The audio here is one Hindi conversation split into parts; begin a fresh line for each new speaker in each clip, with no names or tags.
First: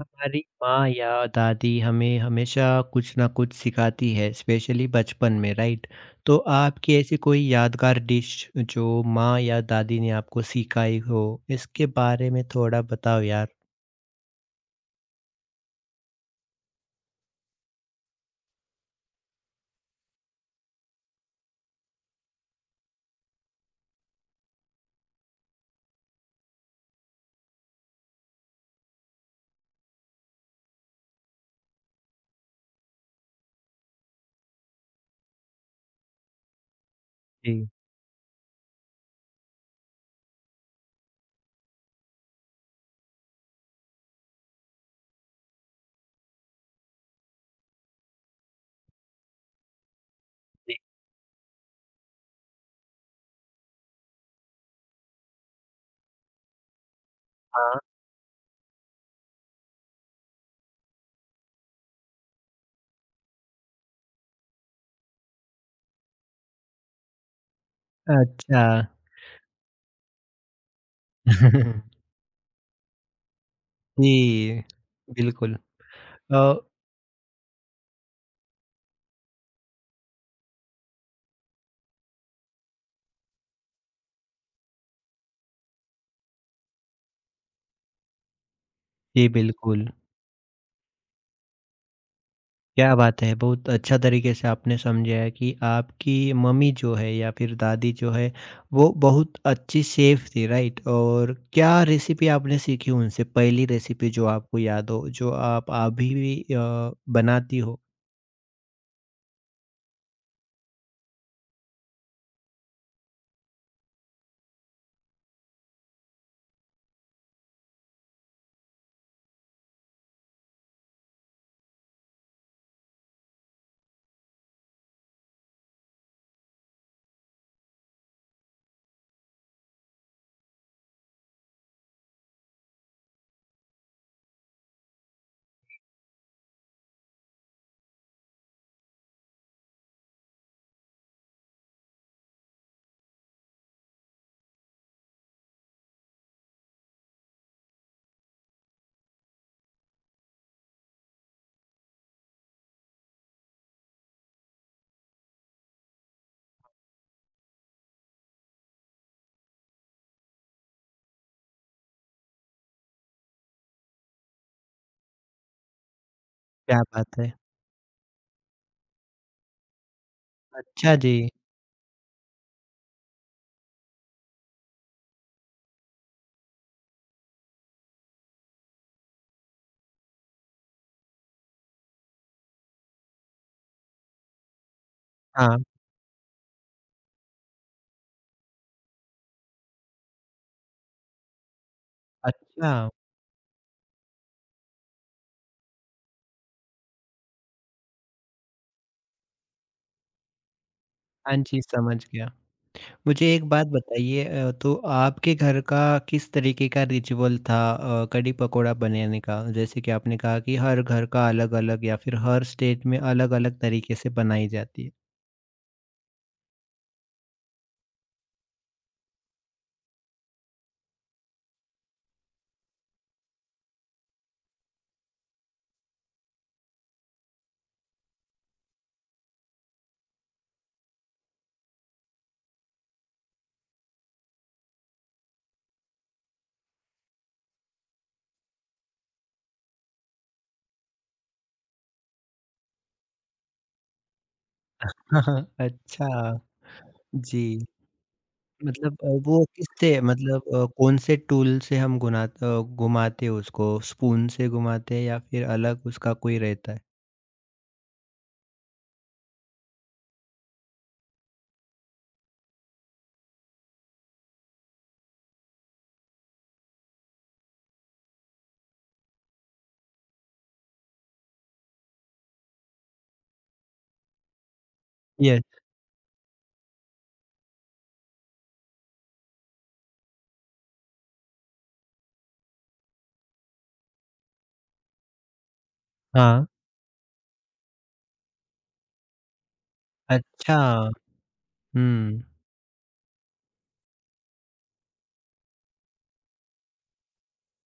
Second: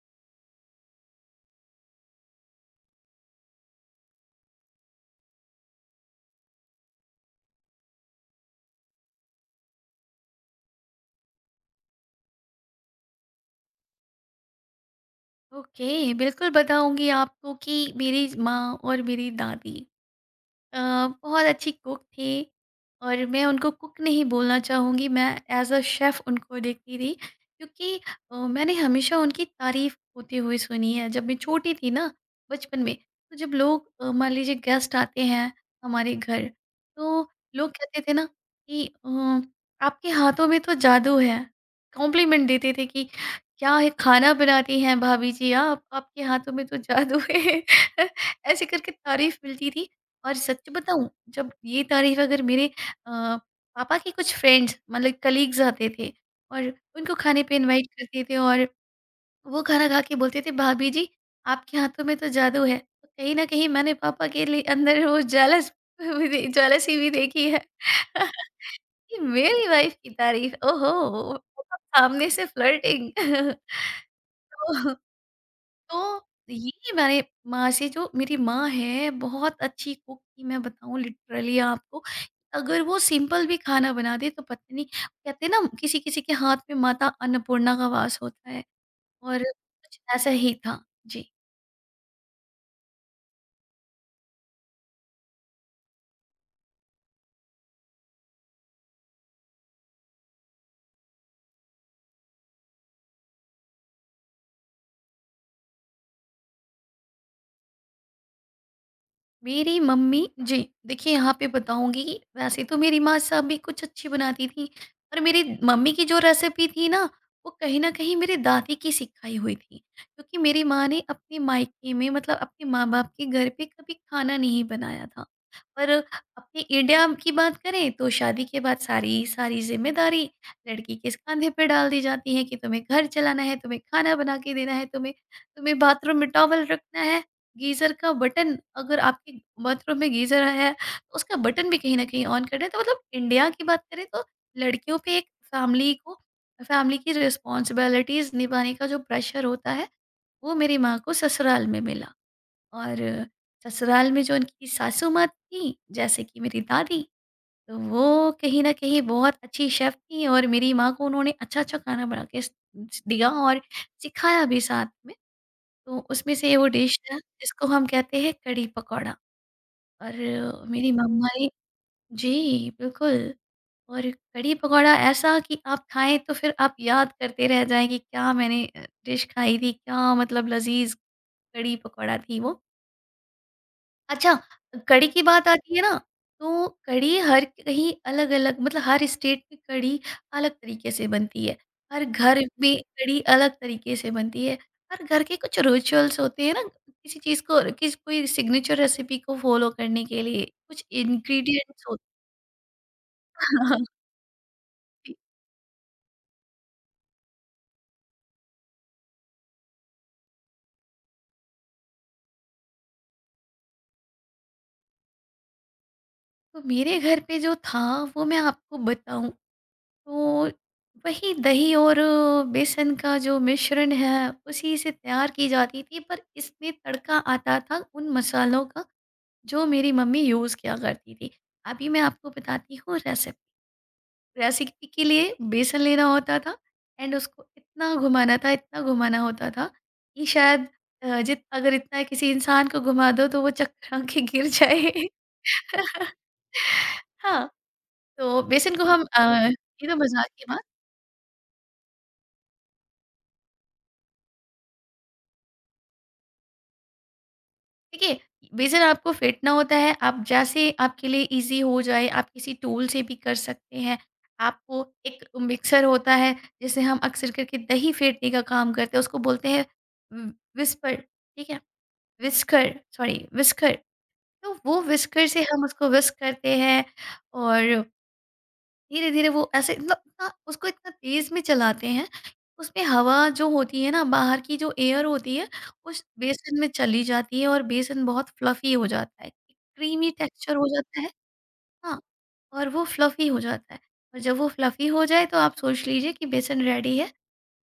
हमारी माँ या दादी हमें हमेशा कुछ ना कुछ सिखाती है, स्पेशली बचपन में। राइट, तो आपकी ऐसी कोई यादगार डिश जो माँ या दादी ने आपको सिखाई हो, इसके बारे में थोड़ा बताओ यार।
ओके बिल्कुल बताऊंगी आपको कि मेरी माँ और मेरी दादी अ, बहुत अच्छी कुक थी। और मैं उनको कुक नहीं बोलना चाहूँगी, मैं एज़ अ शेफ़ उनको देखती थी क्योंकि मैंने हमेशा उनकी तारीफ़ होती हुई सुनी है। जब मैं छोटी थी ना, बचपन में, तो जब लोग मान लीजिए गेस्ट आते हैं हमारे घर, तो
जी।
लोग कहते थे ना कि "आपके हाथों में तो जादू है।" कॉम्प्लीमेंट देते थे कि, "क्या है खाना बनाती हैं भाभी जी आप, आपके हाथों में तो जादू है।" ऐसे करके तारीफ़ मिलती थी। और सच
जी।
बताऊँ, जब ये तारीफ अगर मेरे पापा के कुछ फ्रेंड्स मतलब कलीग्स आते थे और उनको खाने पे इनवाइट करते थे, और वो खाना खा के बोलते थे, "भाभी जी, आपके हाथों में तो जादू है," तो कहीं ना कहीं मैंने पापा के लिए अंदर वो जालसी भी देखी है।
अच्छा।
कि मेरी वाइफ की तारीफ, ओहो, मतलब सामने से फ्लर्टिंग।
जी, बिल्कुल।
तो
अ,
ये मैंने माँ से, जो मेरी माँ है बहुत अच्छी कुक थी, मैं बताऊँ लिटरली आपको। अगर वो सिंपल भी खाना बना दे तो पता नहीं, कहते हैं ना किसी-किसी के हाथ में माता अन्नपूर्णा का वास होता है,
जी,
और
बिल्कुल।
कुछ ऐसा ही था। जी।
क्या बात है! बहुत अच्छा तरीके से आपने समझाया कि आपकी मम्मी जो है या फिर दादी जो है, वो बहुत अच्छी शेफ़ थी, राइट? और क्या रेसिपी आपने सीखी उनसे? पहली रेसिपी जो आपको याद हो, जो आप अभी भी बनाती हो?
मेरी मम्मी जी, देखिए यहाँ पे बताऊंगी कि वैसे तो मेरी माँ सब भी कुछ अच्छी बनाती थी, पर मेरी मम्मी की जो रेसिपी थी ना, वो कहीं ना कहीं मेरी दादी की सिखाई हुई थी, क्योंकि मेरी माँ ने अपने मायके में, मतलब अपने माँ बाप के घर पे, कभी खाना नहीं बनाया था। पर अपने इंडिया की बात करें तो शादी के बाद सारी सारी जिम्मेदारी लड़की के कंधे पे डाल दी जाती है कि तुम्हें घर चलाना है, तुम्हें खाना बना के देना है, तुम्हें तुम्हें बाथरूम में टॉवल रखना है, गीज़र का बटन, अगर आपके बाथरूम में गीज़र है तो उसका बटन भी कहीं न कहीं ऑन कर दें। तो मतलब इंडिया की बात करें तो लड़कियों पे एक फैमिली को, फैमिली की रिस्पॉन्सिबिलिटीज़ निभाने का जो प्रेशर होता है, वो मेरी माँ को ससुराल में मिला। और ससुराल में जो उनकी सासू माँ थीं, जैसे कि मेरी दादी, तो वो कहीं न कहीं बहुत अच्छी शेफ़ थीं, और मेरी माँ को उन्होंने अच्छा-अच्छा खाना बना के स दिया और सिखाया भी साथ में। तो उसमें से वो
क्या
डिश
बात
है
है!
जिसको हम कहते हैं कढ़ी पकौड़ा। और मेरी
अच्छा जी।
मम्मा ने, जी, बिल्कुल, और कढ़ी पकौड़ा ऐसा कि आप खाएँ तो फिर आप याद करते रह जाएँ कि क्या मैंने डिश खाई थी, क्या, मतलब लज़ीज़ कढ़ी पकौड़ा थी वो। अच्छा, कढ़ी की बात
हाँ,
आती है ना, तो कढ़ी हर कहीं अलग-अलग, मतलब हर स्टेट में कढ़ी अलग तरीके से बनती है। हर घर
अच्छा।
में कढ़ी अलग तरीके से बनती है। हर घर के कुछ रिचुअल्स होते हैं ना, किसी चीज़ को किस कोई सिग्नेचर रेसिपी को फ़ॉलो करने के लिए कुछ
हाँ जी,
इंग्रीडिएंट्स
समझ
होते
गया। मुझे एक बात
हैं।
बताइए, तो आपके घर का किस तरीके का रिचुअल था कढ़ी पकोड़ा बनाने का? जैसे कि आपने कहा कि हर घर का अलग-अलग या फिर हर स्टेट में अलग-अलग तरीके से बनाई जाती है।
तो मेरे घर पे जो था, वो मैं आपको बताऊँ, तो वही दही और बेसन का जो मिश्रण है उसी से तैयार की जाती थी, पर इसमें तड़का आता था उन मसालों का जो मेरी मम्मी यूज़ किया करती थी। अभी मैं आपको बताती हूँ रेसिपी। रेसिपी के लिए बेसन लेना होता था, एंड उसको इतना घुमाना था, इतना घुमाना होता था कि शायद अ, जित अगर इतना किसी इंसान को घुमा दो तो वो चक्कर आके गिर जाए।
हाँ, हाँ, अच्छा।
हाँ,
जी,
तो बेसन को
मतलब
हम
वो
ये तो
किससे,
मज़ाक
मतलब
की बात,
कौन से टूल से हम घुमाते हैं उसको? स्पून से घुमाते हैं या फिर अलग उसका कोई रहता है?
देखिए, बेशक आपको फिट ना होता है, आप जैसे आपके लिए ईज़ी हो जाए, आप किसी टूल से भी कर सकते हैं। आपको एक मिक्सर होता है, जिसे हम अक्सर करके दही फेंटने का काम करते हैं, उसको बोलते हैं व व्हिस्पर, ठीक है? व्हिस्कर, सॉरी, व्हिस्कर, तो वो व्हिस्कर से
यस,
हम उसको व्हिस्क करते हैं, और धीरे धीरे वो ऐसे, मतलब इतना उसको इतना तेज में चलाते हैं, उसमें हवा जो होती है ना, बाहर की जो एयर होती है, उस
हाँ,
बेसन में चली जाती है और बेसन बहुत फ्लफी हो जाता है, क्रीमी टेक्सचर
अच्छा।
हो जाता है।
हुँ।
हाँ, और वो फ्लफी हो जाता है, और जब वो फ्लफी हो जाए तो आप सोच लीजिए कि बेसन रेडी है,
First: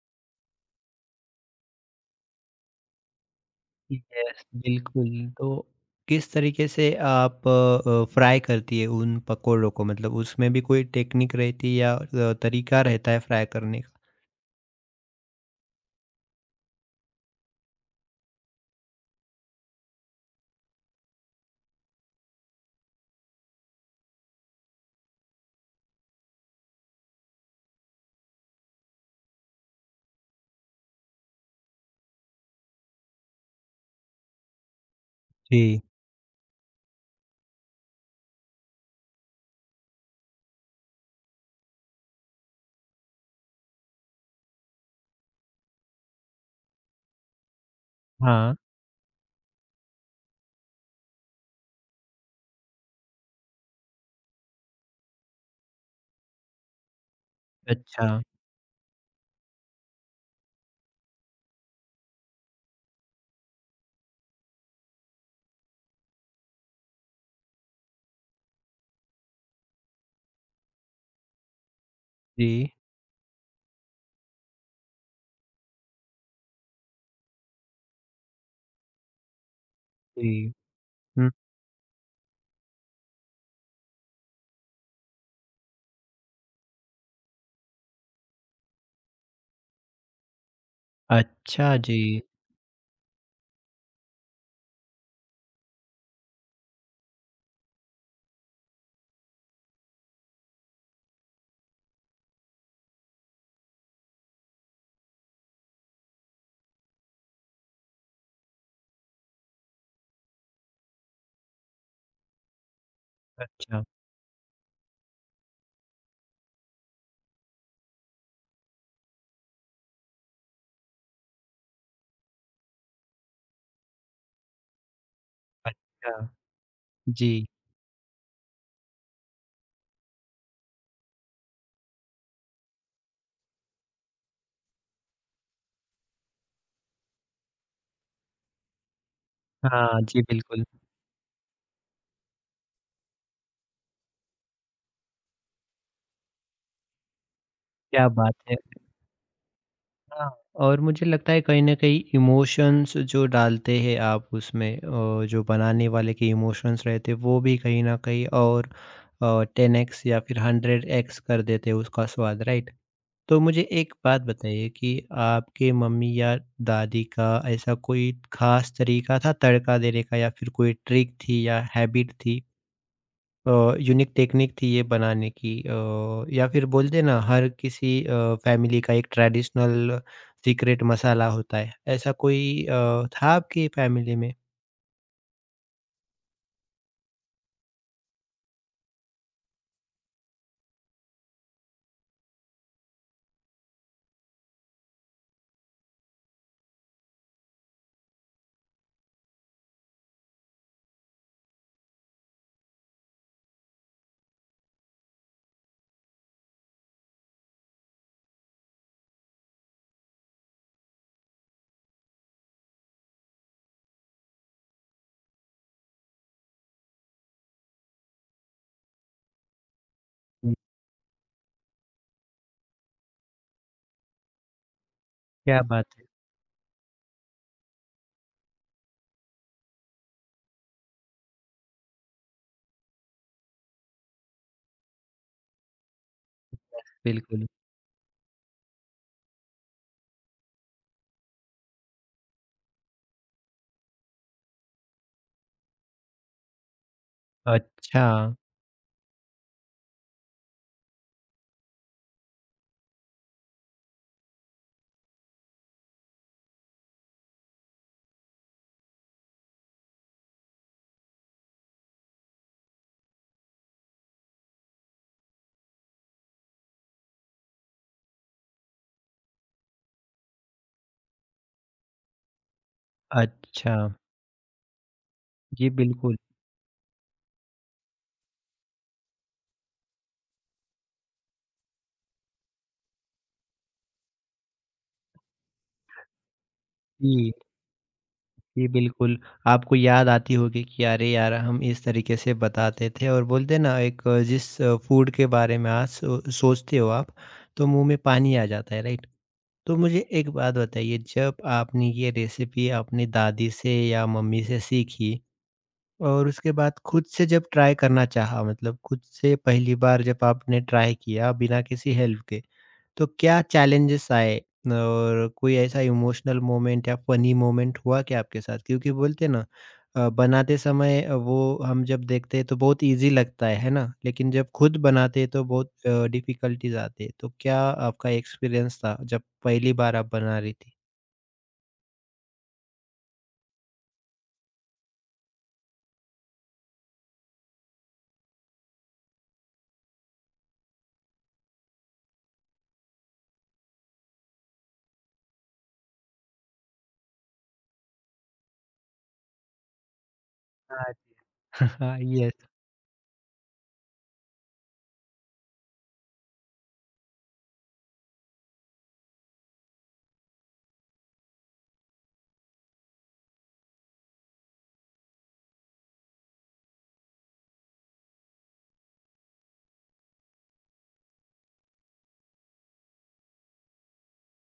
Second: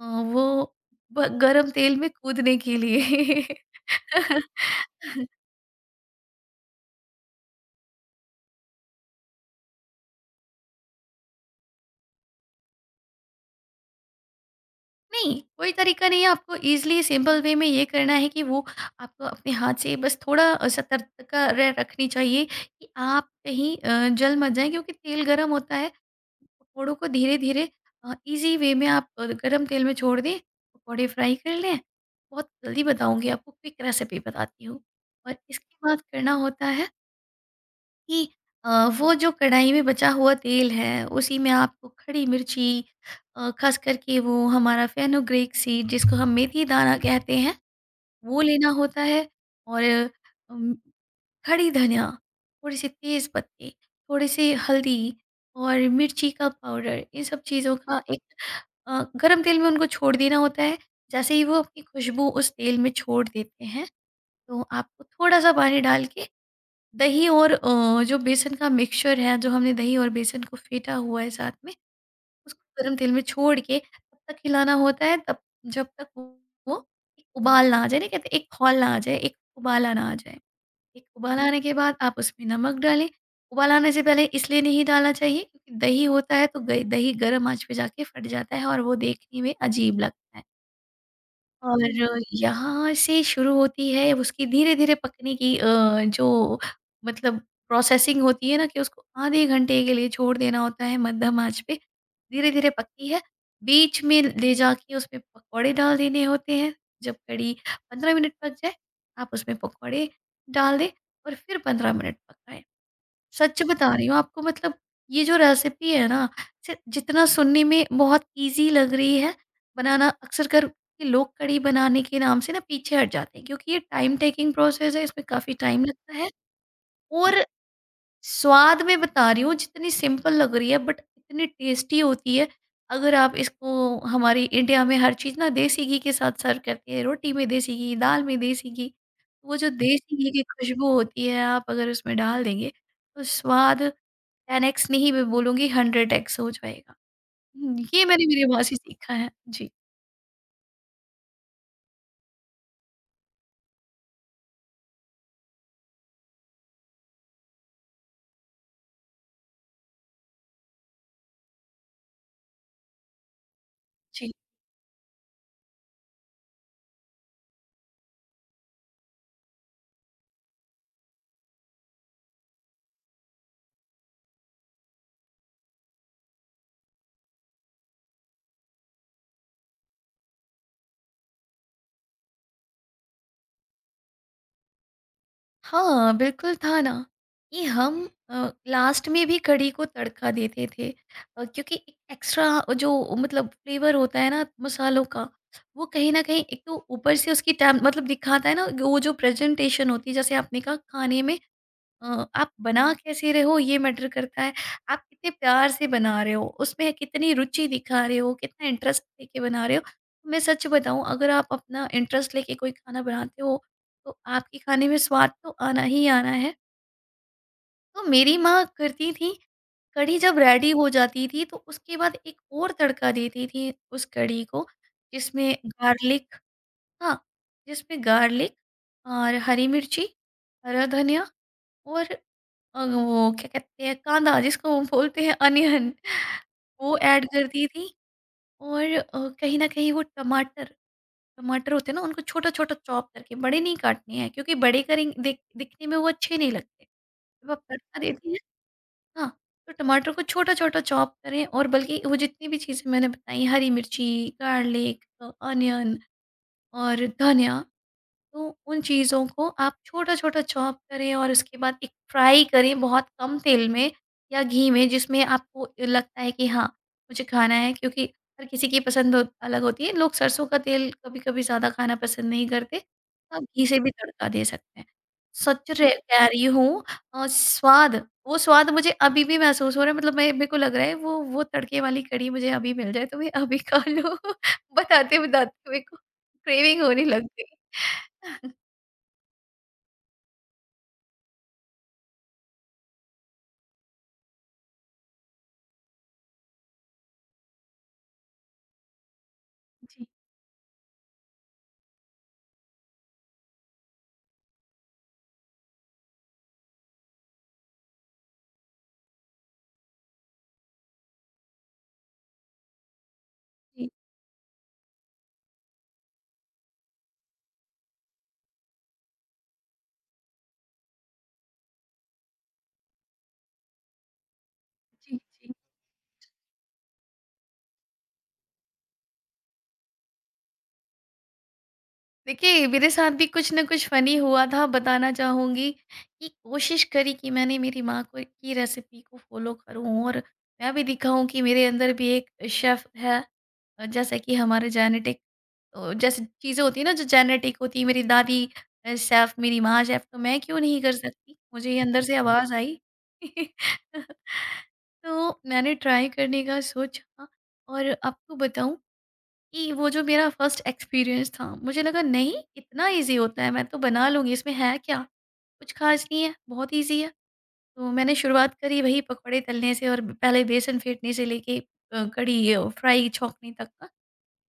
अ, वो गरम तेल में कूदने के लिए।
यस, बिल्कुल। तो किस तरीके से आप फ्राई करती है उन पकोड़ों को? मतलब उसमें भी कोई टेक्निक रहती है या तरीका रहता है फ्राई करने का?
नहीं, कोई तरीका नहीं है, आपको ईज़िली सिंपल वे में ये करना है कि वो, आपको अपने हाथ से बस थोड़ा सतर्कता र रखनी चाहिए कि आप कहीं जल मत जाएँ, क्योंकि तेल गरम होता है। पकौड़ों को धीरे-धीरे ईज़ी वे में आप गरम तेल में छोड़ दें, पकौड़े फ्राई कर लें। बहुत जल्दी बताऊँगी आपको, क्विक रेसिपी बताती हूँ। और इसके
जी,
बाद करना होता है कि अ, वो जो कढ़ाई में बचा हुआ तेल है उसी में आपको खड़ी मिर्ची, ख़ास करके वो हमारा फेनुग्रीक सीड जिसको हम मेथी दाना कहते हैं, वो
हाँ।
लेना होता है, और अम, खड़ी धनिया, थोड़े से तेज़ पत्ते, थोड़े से हल्दी और मिर्ची का पाउडर, इन सब चीज़ों का
अच्छा,
एक, गरम तेल में उनको छोड़ देना होता है। जैसे ही वो अपनी खुशबू उस तेल में छोड़ देते हैं, तो आपको थोड़ा-सा पानी डाल के दही और, जो बेसन का मिक्सचर है, जो हमने दही और बेसन को फेंटा हुआ है साथ में,
जी,
उसको गरम तेल में छोड़ के तब तक हिलाना होता है, तब जब तक वो एक उबाल ना आ जाए, नहीं कहते एक खौल ना आ जाए, एक उबाल आना आ
जी।
जाए। एक
हुँ,
उबाल आने के बाद आप उसमें नमक डालें। उबाल आने से पहले इसलिए नहीं डालना चाहिए, क्योंकि दही होता है तो ग दही गरम आँच पे जाके फट जाता है और वो देखने में अजीब लगता है।
अच्छा जी,
और यहाँ से शुरू होती है उसकी धीरे-धीरे पकने की जो, मतलब प्रोसेसिंग होती है ना, कि उसको आधे घंटे के लिए छोड़ देना होता है मध्यम आँच पे। धीरे-धीरे पकती है, बीच में ले जाके उसमें पकौड़े डाल देने होते हैं। जब कढ़ी 15 मिनट पक जाए, आप उसमें पकौड़े डाल दें, और फिर 15 मिनट पकाएँ। सच
अच्छा,
बता रही हूँ आपको, मतलब ये जो रेसिपी है ना, से जितना सुनने में बहुत इजी लग रही है, बनाना अक्सर कर कि लोग कड़ी बनाने के नाम से ना पीछे हट जाते हैं, क्योंकि ये टाइम टेकिंग प्रोसेस है, इसमें काफ़ी टाइम लगता
अच्छा।
है। और
जी,
स्वाद में बता रही हूँ, जितनी सिंपल लग रही है बट इतनी टेस्टी होती है। अगर आप इसको, हमारी इंडिया में हर चीज़ ना देसी घी के साथ सर्व करते हैं, रोटी में देसी घी, दाल में देसी घी, तो वो जो
हाँ
देसी
जी,
घी की
बिल्कुल।
खुशबू होती है, आप अगर उसमें डाल देंगे तो स्वाद 10x नहीं, मैं बोलूँगी 100x हो जाएगा। हुँ, ये
क्या
मैंने
बात
मेरी
है!
माँ से सीखा है। जी,
हाँ, और मुझे लगता है कहीं न कहीं इमोशंस जो डालते हैं आप उसमें, जो बनाने वाले के इमोशंस रहते हैं वो भी कहीं न कहीं, और 10x या फिर 100x कर देते हैं उसका स्वाद, राइट? तो मुझे एक बात
जी।
बताइए कि आपके मम्मी या दादी का ऐसा कोई ख़ास तरीका था तड़का देने का या फिर कोई ट्रिक थी या हैबिट थी? यूनिक टेक्निक थी ये बनाने की, या फिर बोलते ना हर किसी फैमिली का एक ट्रेडिशनल सीक्रेट मसाला होता है, ऐसा कोई था आपकी फैमिली में?
हाँ, बिल्कुल था ना, कि हम लास्ट में भी कढ़ी को तड़का देते थे। क्योंकि एक एक्स्ट्रा जो, मतलब फ्लेवर होता है ना मसालों का, वो कहीं न कहीं, एक तो ऊपर से उसकी टेम, मतलब दिखाता है ना, वो जो प्रेज़ेंटेशन होती है जैसे आपने कहा, खाने में आप बना कैसे रहे हो ये मैटर करता है, आप कितने प्यार से बना रहे हो, उसमें कितनी रुचि दिखा रहे हो, कितना इंटरेस्ट लेके बना रहे हो। तो मैं सच बताऊँ, अगर आप अपना इंटरेस्ट लेके कोई खाना बनाते हो, तो आपके खाने में स्वाद तो आना ही आना है। तो मेरी माँ करती थी, कढ़ी जब
हुँ।
रेडी हो जाती थी तो उसके बाद एक और तड़का देती थी उस कढ़ी को, जिसमें
क्या बात है!
गार्लिक, हाँ, जिसमें गार्लिक और हरी मिर्ची, हरा धनिया और वो क्या कहते हैं कांदा, जिसको वो बोलते हैं अनियन, वो ऐड कर
बिल्कुल।
दी थी। और कहीं न कहीं वो टमाटर, होते हैं ना, उनको छोटा-छोटा चॉप करके, बड़े नहीं काटने हैं, क्योंकि बड़े करेंग दिखने में वो अच्छे नहीं लगते। जब आप तड़का
अच्छा,
देती हैं, हाँ, तो टमाटर को छोटा-छोटा चॉप करें। और बल्कि वो जितनी भी चीज़ें मैंने बताई, हरी मिर्ची, गार्लिक, अनियन और धनिया, तो उन चीज़ों को आप छोटा-छोटा चॉप करें और उसके बाद एक फ्राई करें, बहुत कम तेल में या घी में, जिसमें आपको लगता है कि हाँ, मुझे खाना है, क्योंकि हर किसी की पसंद हो अलग होती है। लोग सरसों का तेल कभी-कभी ज़्यादा खाना पसंद नहीं करते, तो आप घी
अच्छा।
से भी तड़का दे सकते हैं। सच
जी,
रे
बिल्कुल।
कह रही हूँ, स्वाद, वो स्वाद मुझे अभी भी महसूस हो रहा है, मतलब मैं, मेरे को लग रहा है वो, तड़के वाली कढ़ी मुझे अभी मिल जाए तो मैं अभी खा लूँ। बताते-बताते मेरे को क्रेविंग होने लग
जी,
गई।
जी, बिल्कुल। आपको याद आती होगी कि अरे यार हम इस तरीके से बताते थे, और बोलते हैं ना, एक जिस फूड के बारे में आज सोचते हो आप तो मुँह में पानी आ जाता है, राइट? तो मुझे
जी,
एक बात बताइए, जब आपने ये रेसिपी अपनी दादी से या मम्मी से सीखी और उसके बाद खुद से जब ट्राई करना चाहा, मतलब खुद से पहली बार जब आपने ट्राई किया बिना किसी हेल्प के, तो क्या
जी,
चैलेंजेस आए और कोई ऐसा इमोशनल मोमेंट या फनी मोमेंट हुआ क्या आपके साथ? क्योंकि बोलते हैं ना, बनाते समय वो हम जब देखते हैं तो बहुत ईज़ी लगता है ना? लेकिन जब खुद
जी,
बनाते हैं तो
जी।
बहुत डिफ़िकल्टीज़ आती है। तो क्या आपका एक्सपीरियंस था जब पहली बार आप बना रही थी?
देखिए, मेरे साथ भी कुछ ना कुछ फ़नी हुआ था। बताना चाहूँगी कि कोशिश करी कि मैंने मेरी माँ को की रेसिपी को फ़ॉलो करूँ, और मैं भी दिखाऊँ कि मेरे अंदर भी एक शेफ़ है। जैसे कि हमारे जेनेटिक, जैसे चीज़ें होती हैं ना, जो जेनेटिक होती है, मेरी दादी शेफ़, मेरी माँ शेफ़, तो मैं क्यों नहीं कर सकती? मुझे ये
हाँ,
अंदर से
येस।
आवाज़ आई। तो मैंने ट्राई करने का सोचा और आपको बताऊँ कि वो जो मेरा फर्स्ट एक्सपीरियंस था, मुझे लगा नहीं इतना ईज़ी होता है, मैं तो बना लूँगी इसमें है क्या? कुछ ख़ास नहीं है, बहुत ईज़ी है। तो मैंने शुरुआत करी वही पकौड़े तलने से और पहले बेसन फेंटने से लेके कढ़ी फ्राई छौंकने तक का।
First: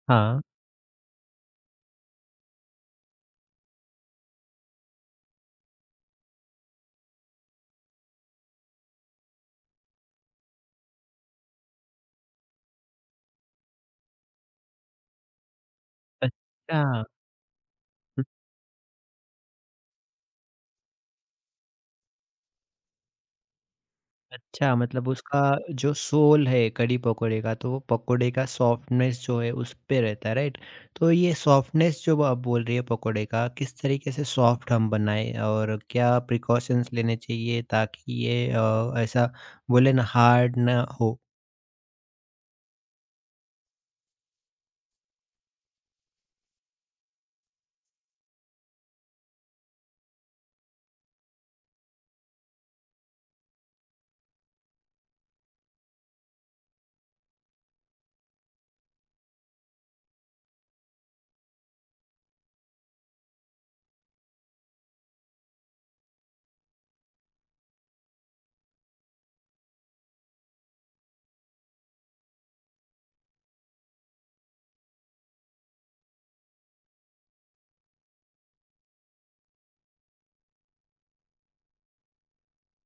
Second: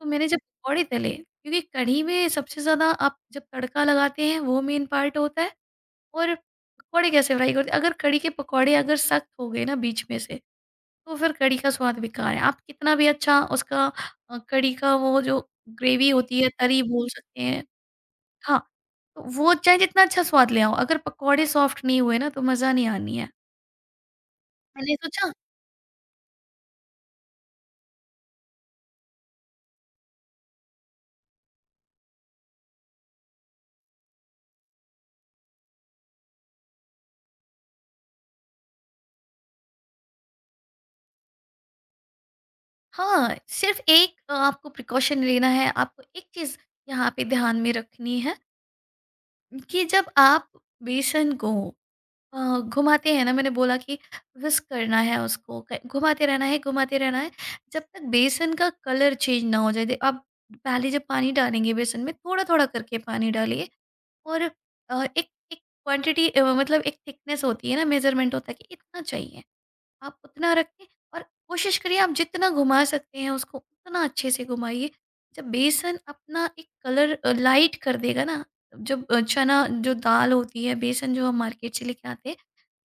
तो मैंने जब
हाँ,
पकौड़े तले क्योंकि कढ़ी में सबसे ज़्यादा आप जब तड़का लगाते हैं वो मेन पार्ट होता है और पकौड़े कैसे फ्राई करते हैं? अगर कढ़ी के पकौड़े अगर सख्त हो गए ना बीच में से तो फिर कढ़ी का स्वाद बेकार है। आप कितना भी अच्छा उसका कढ़ी का वो जो ग्रेवी होती है,
अच्छा।
तरी बोल सकते हैं। हाँ, तो वो चाहे जितना अच्छा स्वाद ले आओ, अगर पकौड़े सॉफ्ट नहीं हुए ना, तो मज़ा नहीं आनी है।
अच्छा,
मैंने
मतलब
सोचा।
उसका जो सोल है कढ़ी पकोड़े का, तो वो पकोड़े का सॉफ्टनेस जो है उस पे रहता है, राइट? तो ये सॉफ्टनेस जो आप बोल रही है पकोड़े का, किस तरीके से सॉफ्ट हम बनाएँ और क्या प्रिकॉशंस लेने चाहिए ताकि ये ऐसा, बोले ना, हार्ड ना हो?
हाँ, सिर्फ़ एक आपको प्रिकॉशन लेना है, आपको एक चीज़ यहाँ पे ध्यान में रखनी है कि जब आप बेसन को घुमाते हैं ना मैंने बोला कि व्हिस्क करना है उसको घुमाते रहना है घुमाते रहना है। जब तक बेसन का कलर चेंज ना हो जाए आप पहले जब पानी डालेंगे बेसन में थोड़ा थोड़ा करके पानी डालिए। और एक एक क्वांटिटी मतलब एक थिकनेस होती है ना मेजरमेंट होता है कि इतना चाहिए आप उतना रखें। और कोशिश करिए आप जितना घुमा सकते हैं उसको उतना अच्छे से घुमाइए। जब बेसन अपना एक कलर लाइट कर देगा ना जब चना जो दाल होती है बेसन जो हम मार्केट से लेके आते हैं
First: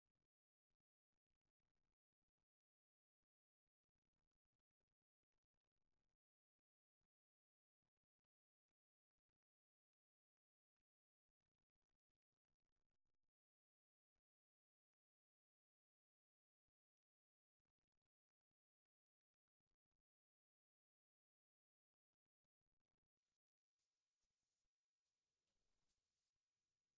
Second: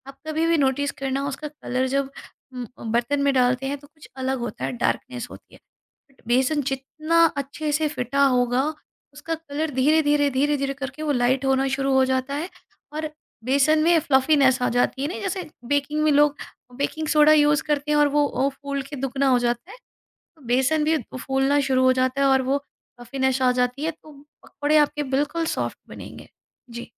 आप कभी भी नोटिस करना उसका कलर जब म, बर्तन में डालते हैं तो कुछ अलग होता है डार्कनेस होती है। बट बेसन जितना अच्छे से फिटा होगा उसका कलर धीरे धीरे धीरे धीरे करके वो लाइट होना शुरू हो जाता है। और बेसन में फ्लफीनेस आ जाती है ना जैसे बेकिंग में लोग बेकिंग सोडा यूज करते हैं और वो फूल के दुगना हो जाता है। तो बेसन भी फूलना शुरू हो जाता है और वो फ्लफीनेस आ जाती है तो पकौड़े आपके बिल्कुल सॉफ्ट बनेंगे। जी।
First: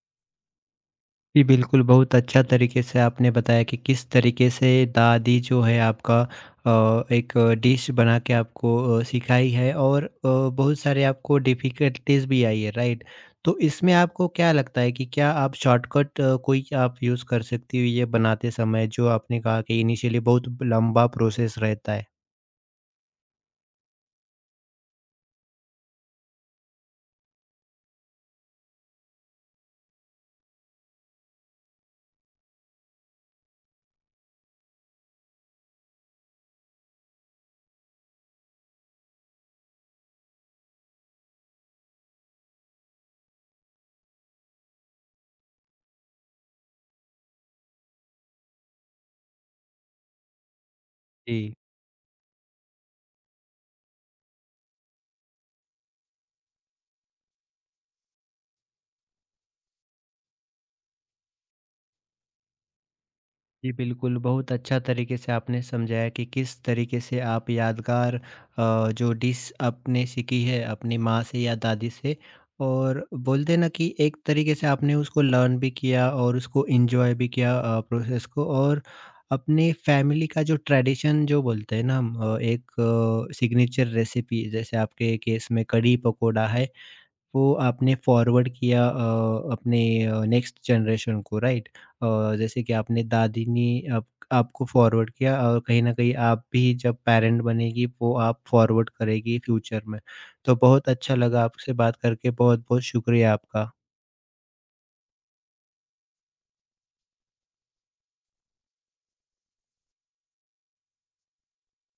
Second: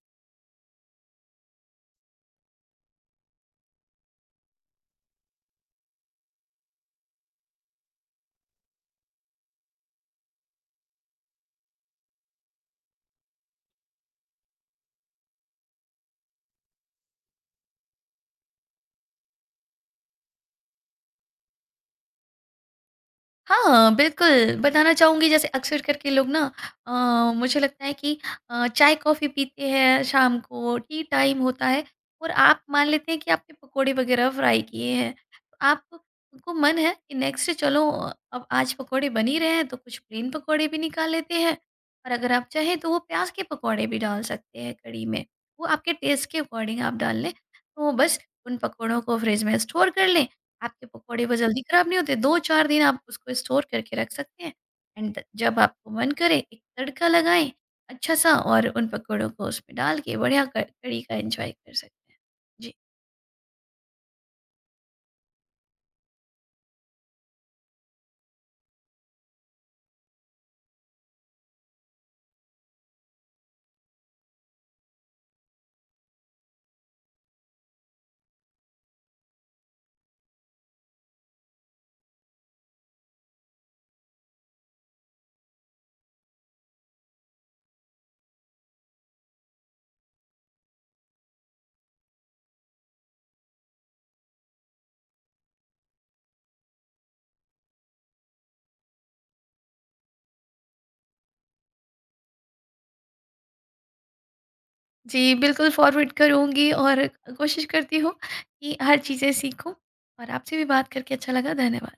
जी, बिल्कुल, बहुत अच्छा तरीके से आपने बताया कि किस तरीके से दादी जो है आपका एक डिश बना के आपको सिखाई है, और बहुत सारे आपको डिफ़िकल्टीज़ भी आई है, राइट? तो इसमें आपको क्या लगता है कि क्या आप शॉर्टकट कोई आप यूज़ कर सकती हो ये बनाते समय, जो आपने कहा कि इनिशियली बहुत लंबा प्रोसेस रहता है?
हाँ, बिल्कुल, बताना चाहूँगी जैसे अक्सर करके लोग ना अ, मुझे लगता है कि चाय-कॉफ़ी पीते हैं शाम को, टी टाइम होता है और आप मान लेते हैं कि आपने पकोड़े वग़ैरह फ्राई किए हैं। तो आपको मन है कि नेक्स्ट चलो अब आज पकोड़े बन ही रहे हैं तो कुछ प्लेन पकोड़े भी निकाल लेते हैं। और अगर आप चाहें तो वो प्याज़ के पकोड़े भी डाल सकते हैं कढ़ी में। वो आपके टेस्ट के अकॉर्डिंग आप डाल लें। तो बस उन पकोड़ों को फ्रिज में स्टोर कर लें। आपके पकौड़े वो
जी।
जल्दी खराब नहीं होते, 2-4 दिन आप उसको स्टोर करके रख सकते हैं। एंड जब आपको मन करे एक तड़का लगाएँ अच्छा-सा और उन पकौड़ों को उसमें डाल के बढ़िया क कड़ी का एन्जॉय कर सकते हैं। जी।
जी, बिल्कुल, बहुत अच्छा तरीके से आपने समझाया कि किस तरीके से आप यादगार जो डिश आपने सीखी है अपनी माँ से या दादी से, और बोलते हैं ना कि एक तरीके से आपने उसको लर्न भी किया और उसको एंजॉय भी किया, प्रोसेस को, और अपने फैमिली का जो ट्रेडिशन, जो बोलते हैं ना हम, एक सिग्नेचर रेसिपी जैसे आपके केस में कढ़ी पकोड़ा है, वो आपने फॉरवर्ड किया अपने नेक्स्ट जनरेशन को, राइट? अ, जैसे कि आपने दादी ने आप आपको फॉरवर्ड किया और कहीं न कहीं आप भी जब पैरेंट बनेगी वो आप फॉरवर्ड करेगी फ्यूचर में। तो बहुत अच्छा लगा आपसे बात करके, बहुत-बहुत शुक्रिया आपका।
जी, बिल्कुल फॉरवर्ड करूँगी और कोशिश करती हूँ कि हर चीज़ें सीखूँ और आपसे भी बात करके अच्छा लगा। धन्यवाद।